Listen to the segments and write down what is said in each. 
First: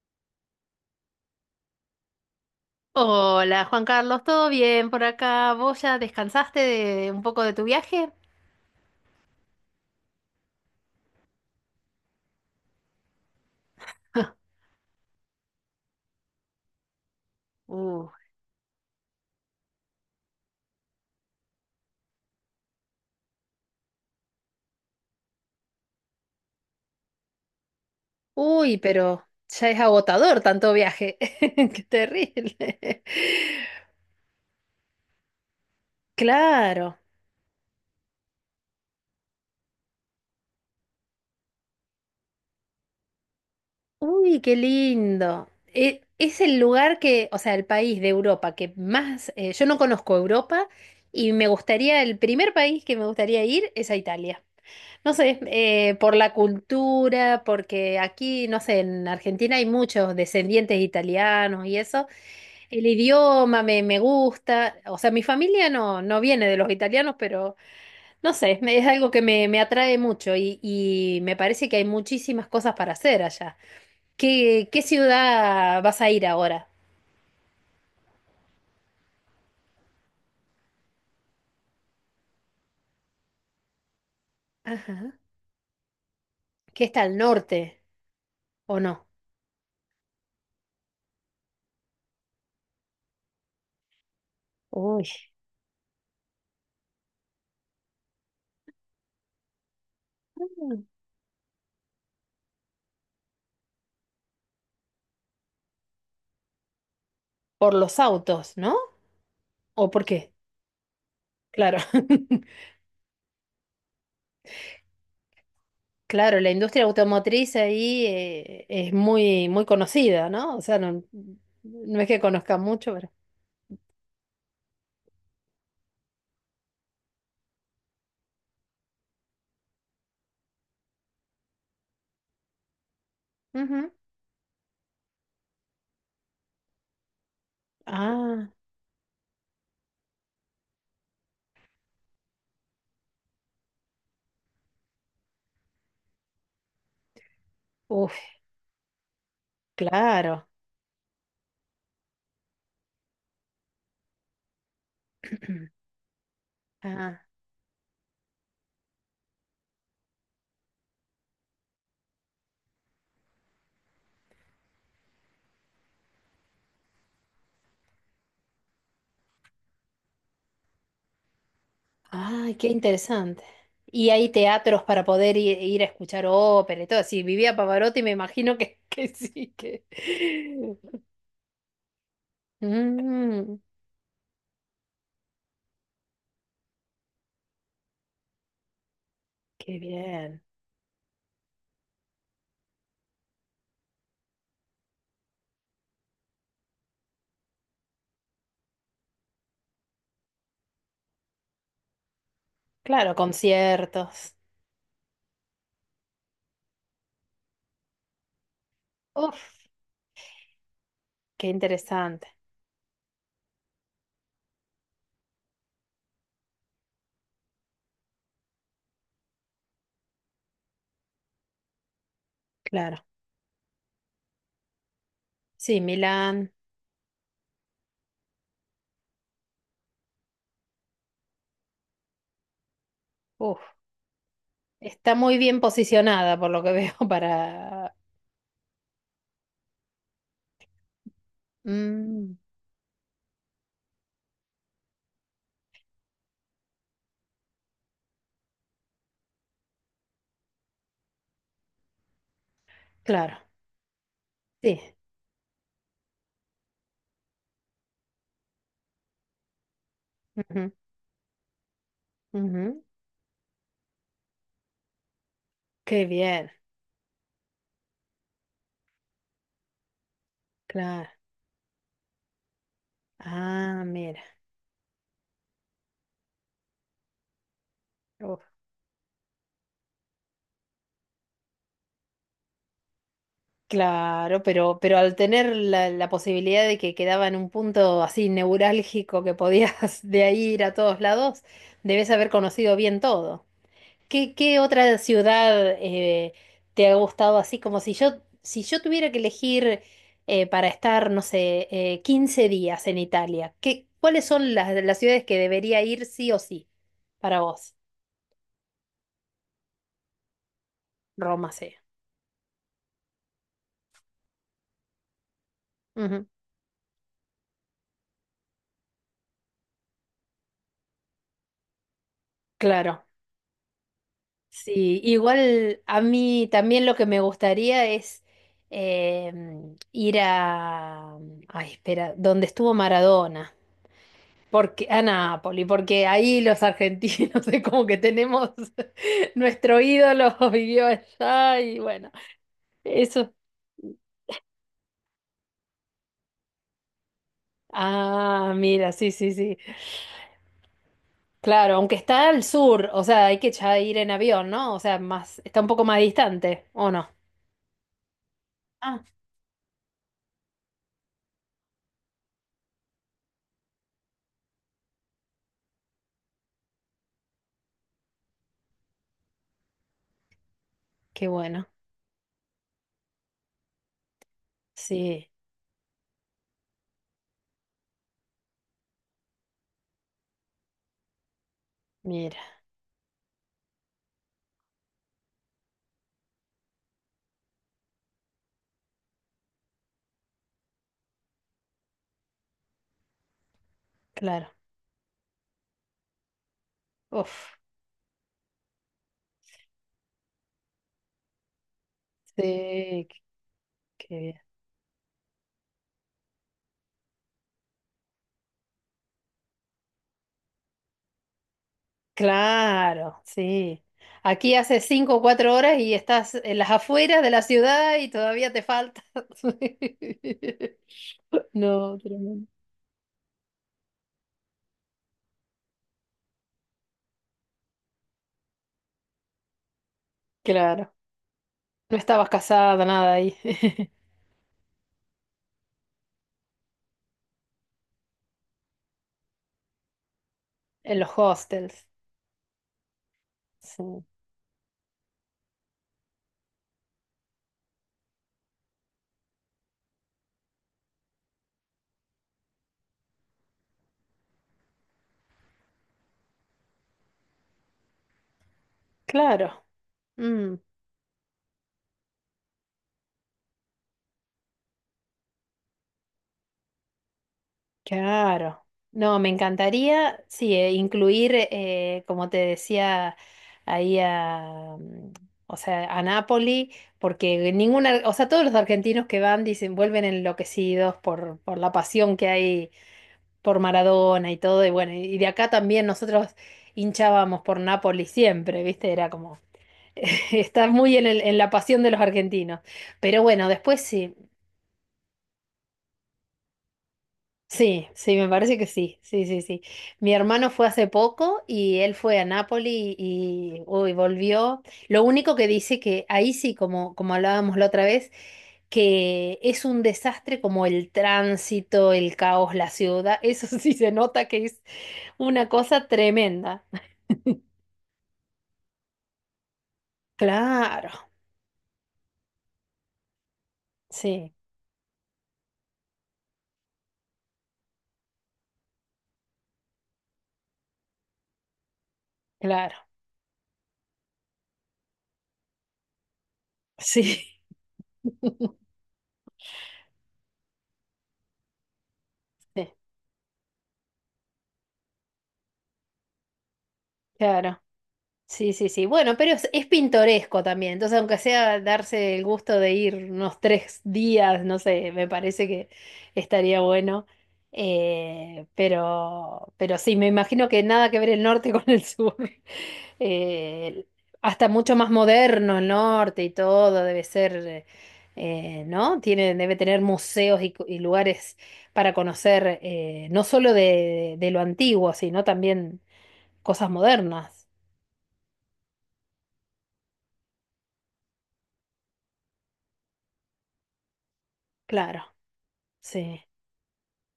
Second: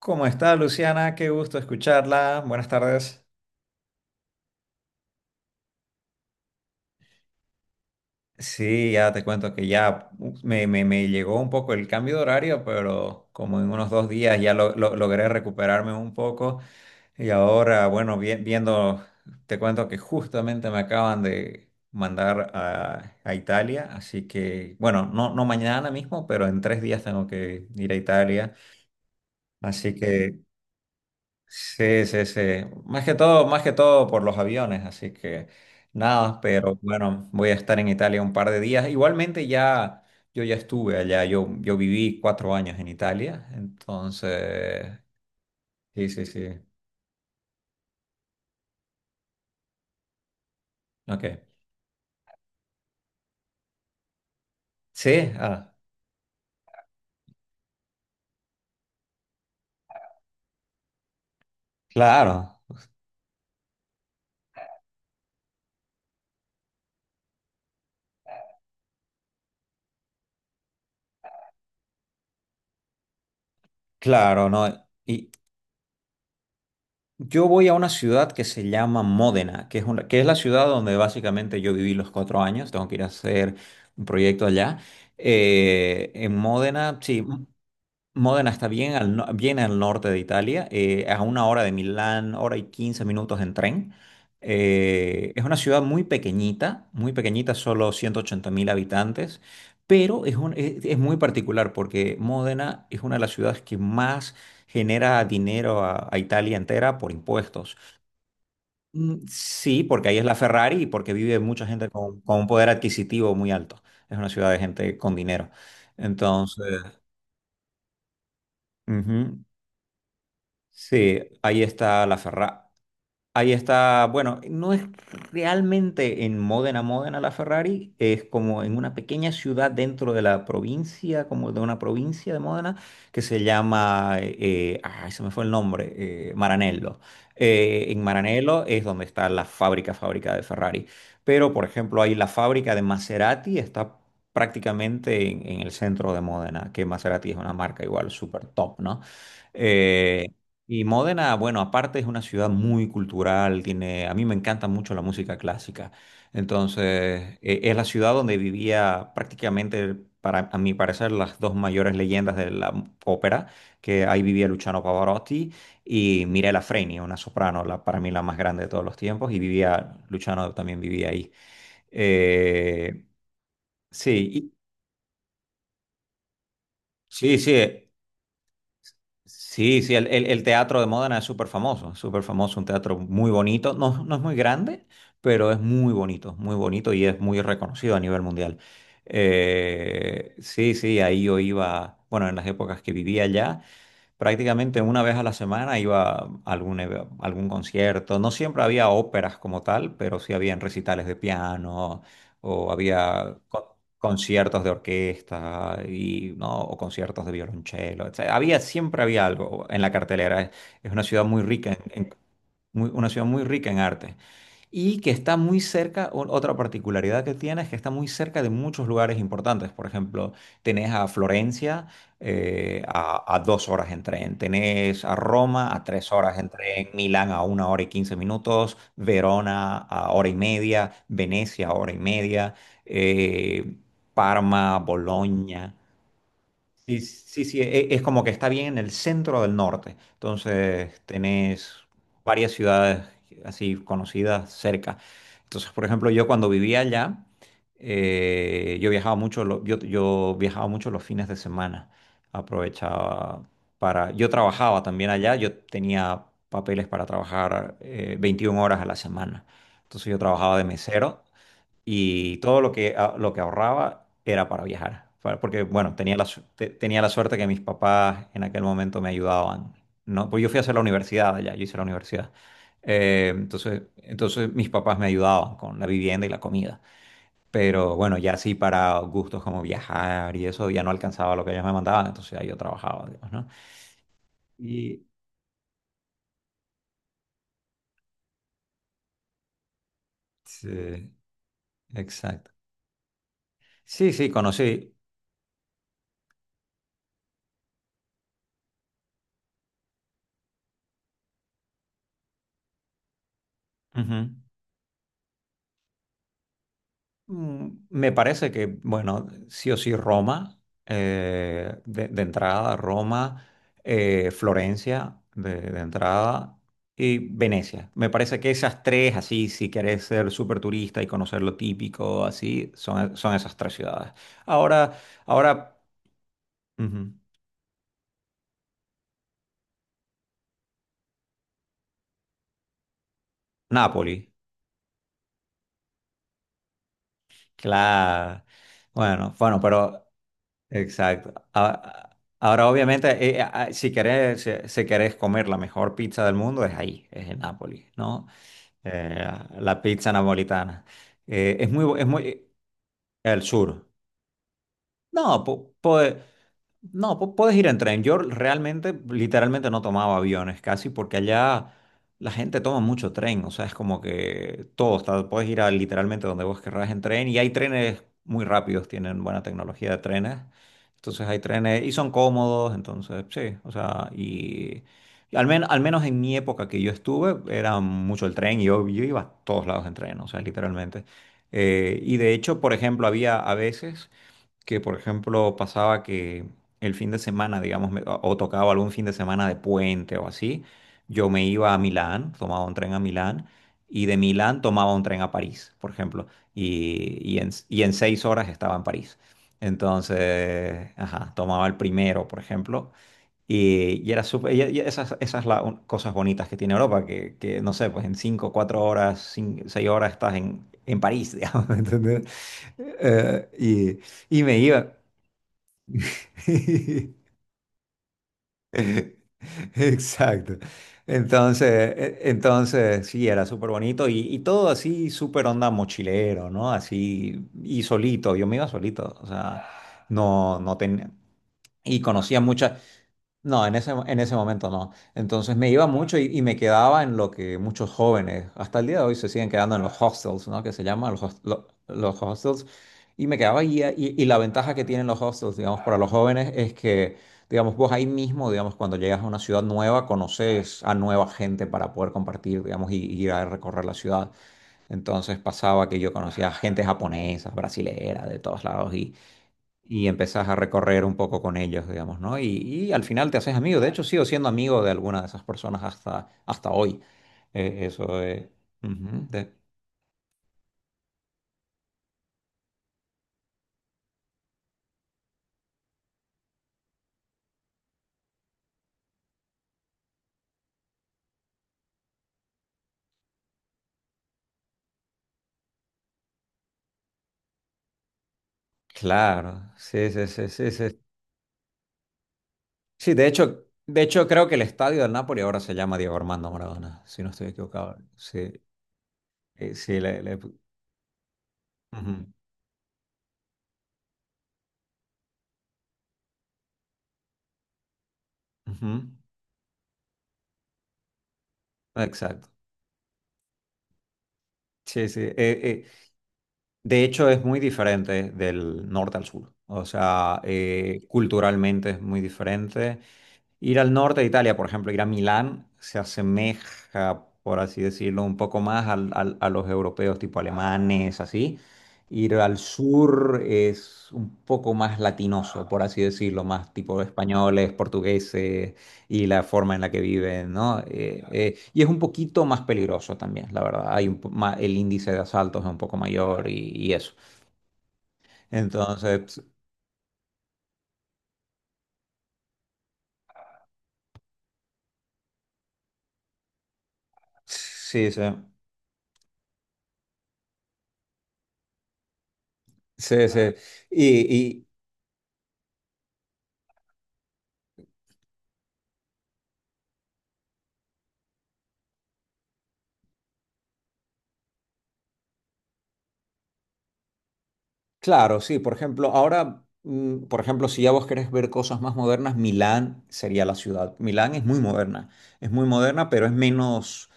¿Cómo está Luciana? Qué gusto escucharla. Buenas tardes. Hola Juan Carlos, ¿todo bien por acá? ¿Vos ya descansaste de un poco de tu viaje? Sí, ya te cuento que ya me llegó un poco el cambio de horario, pero como en unos 2 días ya logré recuperarme un poco. Y ahora, Uh, bueno, viendo, te cuento que justamente me acaban de mandar a Italia, así que, bueno, no, no mañana mismo, pero en 3 días tengo que ir a Italia. Uy, pero ya es Así que agotador tanto viaje. Qué Sí, sí, sí. terrible. Más que todo, por los aviones, así que nada, pero Claro. bueno, voy a estar en Italia un par de días. Igualmente ya, yo ya estuve allá, yo viví 4 años en Italia, Uy, qué entonces, lindo. E- sí, sí, es sí. el lugar que, o sea, el país de Europa que más yo no conozco Europa y me Ok. gustaría, el primer país que me gustaría ir es a Italia. No Sí, sé, ah, por la cultura, porque aquí, no sé, en Argentina hay muchos descendientes italianos y eso. claro, El idioma me gusta. O sea, mi familia no viene de los italianos, pero no sé, es algo que me atrae mucho y me parece que hay muchísimas cosas para hacer allá. claro, ¿qué no. Y ciudad vas a ir ahora? yo voy a una ciudad que se llama Módena, que es la ciudad donde básicamente yo viví los 4 años, tengo que ir a hacer un proyecto allá. Ajá. En ¿Qué Módena, está al sí. norte Módena está o bien no? al, no- bien al norte de Italia, a una hora de Milán, hora y 15 minutos en tren. Uy. Es una ciudad muy pequeñita, solo 180.000 habitantes, pero es, es muy particular porque Módena es una de las ciudades que más genera dinero a Italia entera por Por impuestos. los autos, ¿no? Mm, sí, ¿O por porque ahí es qué? la Ferrari y porque vive mucha Claro. gente con un poder adquisitivo muy alto. Es una ciudad de gente con dinero. Claro, la Entonces. industria automotriz ahí es Ujú. muy, muy conocida, ¿no? O sea, no, Sí, ahí no está es la que Ferrari. conozca mucho, pero. Ahí está, bueno, no es realmente en Módena, la Ferrari, es como en una pequeña ciudad dentro de la provincia, como de una provincia de Módena, que se Ujú. llama, se me fue el nombre, Maranello. En Ah, Maranello es donde está fábrica de Ferrari. Pero, por ejemplo, ahí la fábrica de Maserati está prácticamente en el centro de Módena, que Maserati es una marca igual uff, súper top, ¿no? Eh, claro. y Módena, bueno, aparte es una ciudad muy cultural, tiene, a mí me encanta mucho la música clásica. Ah, Entonces, es la ciudad donde vivía prácticamente, para, a mi parecer, las dos mayores leyendas de la ópera, que ahí vivía Luciano Pavarotti y Mirella Freni, una soprano, para mí la más grande de todos los tiempos, y Luciano también vivía ahí. ay, qué Eh, interesante. Y sí, hay teatros para poder ir, ir a escuchar ópera y todo. Si sí, vivía sí. Pavarotti, me imagino que, que sí, Sí, que. sí, el teatro de Módena es súper famoso, un teatro muy Mm, bonito, no, no es muy grande, pero es muy bonito y es muy reconocido a nivel mundial. qué Eh, bien. sí, sí, ahí yo iba, bueno, en las épocas que vivía allá. Prácticamente una vez a la semana iba a algún concierto. No siempre había óperas como tal, pero sí habían recitales de piano o Claro, había conciertos. conciertos de orquesta y, ¿no? o conciertos de violonchelo, etcétera. Siempre había Uf, algo en la cartelera. Es, es una ciudad muy qué rica en, en- interesante. Una ciudad muy rica en arte y que está muy cerca, otra particularidad que tiene es que está muy cerca de muchos lugares importantes. Por ejemplo, tenés a Florencia, Claro. A 2 horas en tren, tenés a Roma Sí, a 3 horas en Milán. tren, Milán a una hora y 15 minutos, Verona a hora y media, Venecia a hora y media, Uf. eh, Parma, Está muy bien Boloña. posicionada, por lo que veo, Sí, sí, sí, para... es como que está bien en el centro del norte. Entonces tenés Mm, varias ciudades así conocidas cerca. Entonces, por ejemplo, yo cuando vivía allá, yo viajaba mucho, yo viajaba mucho los fines de semana. claro, Aprovechaba. Yo trabajaba sí. también allá, yo tenía papeles para trabajar 21 horas a la semana. Entonces yo trabajaba de Ujú, mesero y todo lo ujú. que, lo que ahorraba era para viajar, porque bueno, Qué tenía bien, tenía la suerte que mis papás en aquel momento me ayudaban, ¿no? Pues yo fui a hacer la claro. universidad allá, yo hice la universidad. Eh, entonces, Ah, mira. entonces mis papás me ayudaban con la vivienda y la comida, pero bueno, ya Uf. sí para gustos como viajar y eso ya no alcanzaba lo que ellos me mandaban, entonces ahí yo trabajaba, digamos, ¿no? Claro, pero Y al tener la, la posibilidad de que quedaba en un punto así neurálgico que podías de ahí ir a todos sí, lados, debes haber exacto. conocido bien todo. Sí, sí, ¿qué conocí. otra ciudad te ha gustado así? Como si yo, si yo tuviera que elegir para estar, no sé, 15 días en Italia, ¿cuáles Ujú. son las ciudades que debería ir sí o sí para Mm, vos? Me parece que, bueno, sí o sí Roma, Roma, sí. De entrada Roma, Florencia de Ujú, entrada y Venecia. Me parece que esas tres, así, si querés ser súper turista y conocer lo típico, así, claro. son esas tres ciudades. Ahora, Sí, ahora, igual a mí también lo que ujú, me gustaría es ir a... Ay, espera, donde estuvo Maradona. Nápoli, Porque, a Nápoli, porque ahí los argentinos es como que claro. tenemos Bueno, bueno. nuestro ídolo vivió Exacto. allá y bueno, Ahora, obviamente, eso. Si querés, si querés comer la mejor pizza del mundo, es en Nápoles, ¿no? Ah, mira, sí, Eh, sí, sí. la pizza napolitana. Eh, es Claro, muy, aunque bu- es está al muy, sur, o sea, hay el que ya sur. ir en avión, ¿no? O sea, más, No, está un poco más distante, ¿o no? no, puedes ir en tren. Yo realmente, Ah, literalmente no tomaba aviones casi porque allá la gente toma mucho tren. O sea, es como que todo está, puedes ir a literalmente donde vos querrás en tren y hay trenes muy rápidos, tienen buena tecnología de trenes. Entonces qué hay bueno. trenes y son cómodos, entonces sí, o sea, Sí, al menos en mi época que yo estuve era mucho el tren y yo iba a todos lados en tren, o sea, literalmente. Y de mira, hecho, por ejemplo, había a veces que, por ejemplo, pasaba que el fin de semana, digamos, o tocaba algún fin de semana de puente o así, yo me iba a Milán, tomaba un tren a Milán y de claro. Milán tomaba un tren a París, por ejemplo, Uf, y en 6 horas estaba en París. Entonces, ajá, tomaba el primero, por ejemplo. sí, Y, qué y era bien. súper, y cosas bonitas que tiene Europa, que, no sé, pues en cinco, cuatro horas, 6 horas estás en París, digamos, ¿me ¿entendés? Claro, Eh, sí. y Aquí me hace iba. cinco o cuatro horas y estás en las afueras de la ciudad y todavía te falta. Exacto. Entonces, No, tremendo. entonces sí, era súper bonito y todo así, súper onda mochilero, ¿no? Así, y solito, yo me iba solito, o sea, no, no Claro. tenía, No y estabas conocía muchas, casada, nada ahí. no, en ese momento no. Entonces me iba mucho y me quedaba en lo que muchos jóvenes, hasta el día de hoy, se siguen quedando en los hostels, ¿no? Que se En los llaman hostels. los hostels. Y me quedaba ahí Sí. y la ventaja que tienen los hostels, digamos, para los jóvenes es que, digamos, vos ahí mismo, digamos, cuando llegas a una ciudad nueva, conoces a nueva gente para poder compartir, digamos, y ir a recorrer la ciudad. Entonces pasaba que yo conocía gente japonesa, brasilera, de todos lados Claro. y empezás a Mm. recorrer un poco con ellos, digamos, ¿no? Y al final te haces amigo. De hecho, sigo siendo amigo de alguna de esas personas hasta hoy. Eso, Claro. No, ujú, me encantaría, sí, incluir, como te decía, ahí a, mm, o sea, a Nápoli, porque ninguna, o sea, todos los argentinos que van dicen, vuelven enloquecidos por la pasión que hay por Maradona y todo, y bueno, y de acá también nosotros hinchábamos por Nápoli siempre, ¿viste? Era como, claro, sí, sí, sí, está sí, muy sí. en en la pasión de los argentinos. Sí, Pero de bueno, hecho, después sí. Creo que el estadio del Napoli ahora se llama Diego Armando Maradona, si no estoy Sí, equivocado. sí, me Sí, parece que sí, sí, sí, sí. Sí, Mi hermano fue hace poco y él fue a ujú, Nápoli y uy, volvió. Lo único que dice que ahí sí, como, como hablábamos la otra vez, ujú. que es un desastre como el tránsito, el Exacto. caos, la ciudad. Eso sí se nota que es Sí, sí. Una cosa tremenda. De hecho, es muy diferente del norte al sur. O sea, Claro, culturalmente es muy diferente. Ir al norte de sí, Italia, por ejemplo, ir a Milán, se asemeja, por así decirlo, un poco más a los europeos, tipo alemanes, así. Ir al claro, sur es un poco más latinoso, por así decirlo, más tipo sí, españoles, portugueses y la forma en la que viven, ¿no? Y es un poquito más sí, peligroso también, la verdad. Hay un po- ma- el índice de asaltos es un poco mayor y eso. claro. Sí, sí, sí. Bueno, pero Entonces, es pintoresco también. Entonces, aunque sea darse el gusto de ir unos tres días, no sé, me parece que estaría bueno. sí, sí, Pero sí, me imagino que nada que ver el norte con el sur. sí, sí. Eh, Hasta y, mucho más moderno el norte y todo, debe ser, ¿no? Tiene, debe tener museos y, y lugares para conocer, no solo de lo antiguo, sino también cosas modernas. Claro, sí, por ejemplo, ahora, por ejemplo, si ya vos querés ver cosas más modernas, Milán sería la ciudad. Milán Claro. Es muy moderna, Sí, pero es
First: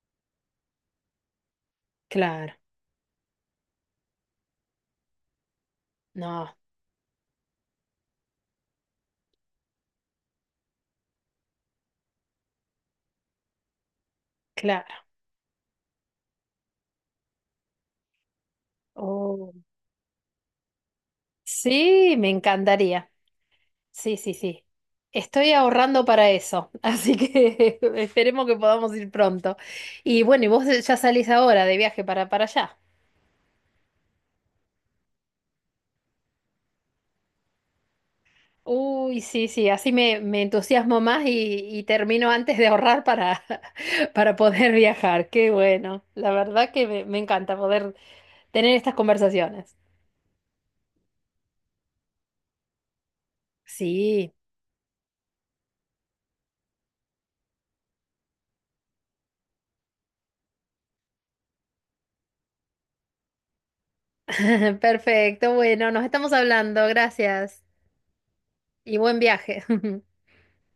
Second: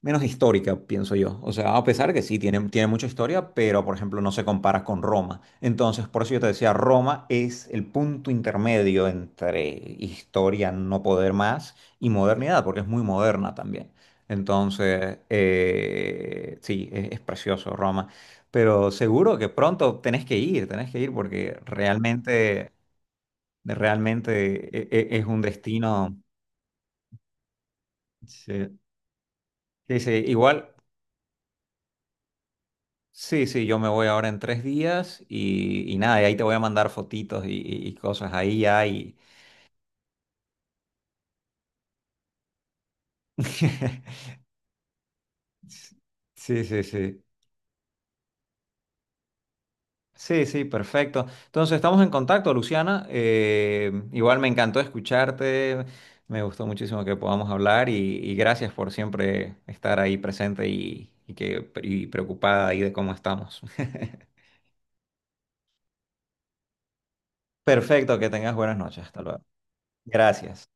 menos histórica, pienso yo. O sea, a pesar que sí, claro, tiene mucha historia, pero por ejemplo no se compara con Roma. Entonces, por eso yo te no, decía, Roma es el punto intermedio entre historia no poder más y modernidad, porque es muy moderna también. claro. Entonces, sí, es precioso Roma. Pero seguro que Oh, pronto tenés que ir porque sí, me realmente, encantaría. Sí, realmente sí, sí. Es un Estoy ahorrando destino. para eso, así que esperemos que podamos ir pronto. Sí, sí, sí, Y bueno, y vos igual. ya salís ahora de viaje para allá. Sí, sí, yo me voy ahora en 3 días y nada, y ahí te voy a mandar fotitos y cosas ahí ya. Uy, sí, sí, así me, me entusiasmo más y termino antes de ahorrar para, para poder viajar. Qué bueno, la Sí, verdad sí, que me sí. encanta poder tener estas conversaciones. Sí, sí, perfecto. Entonces, estamos en contacto, Luciana. Eh, Sí. igual me encantó escucharte, me gustó muchísimo que podamos hablar y gracias por siempre estar ahí presente y preocupada ahí de cómo estamos. Perfecto, bueno, nos estamos hablando, gracias Perfecto, que tengas buenas y noches. buen Hasta luego. viaje. Gracias.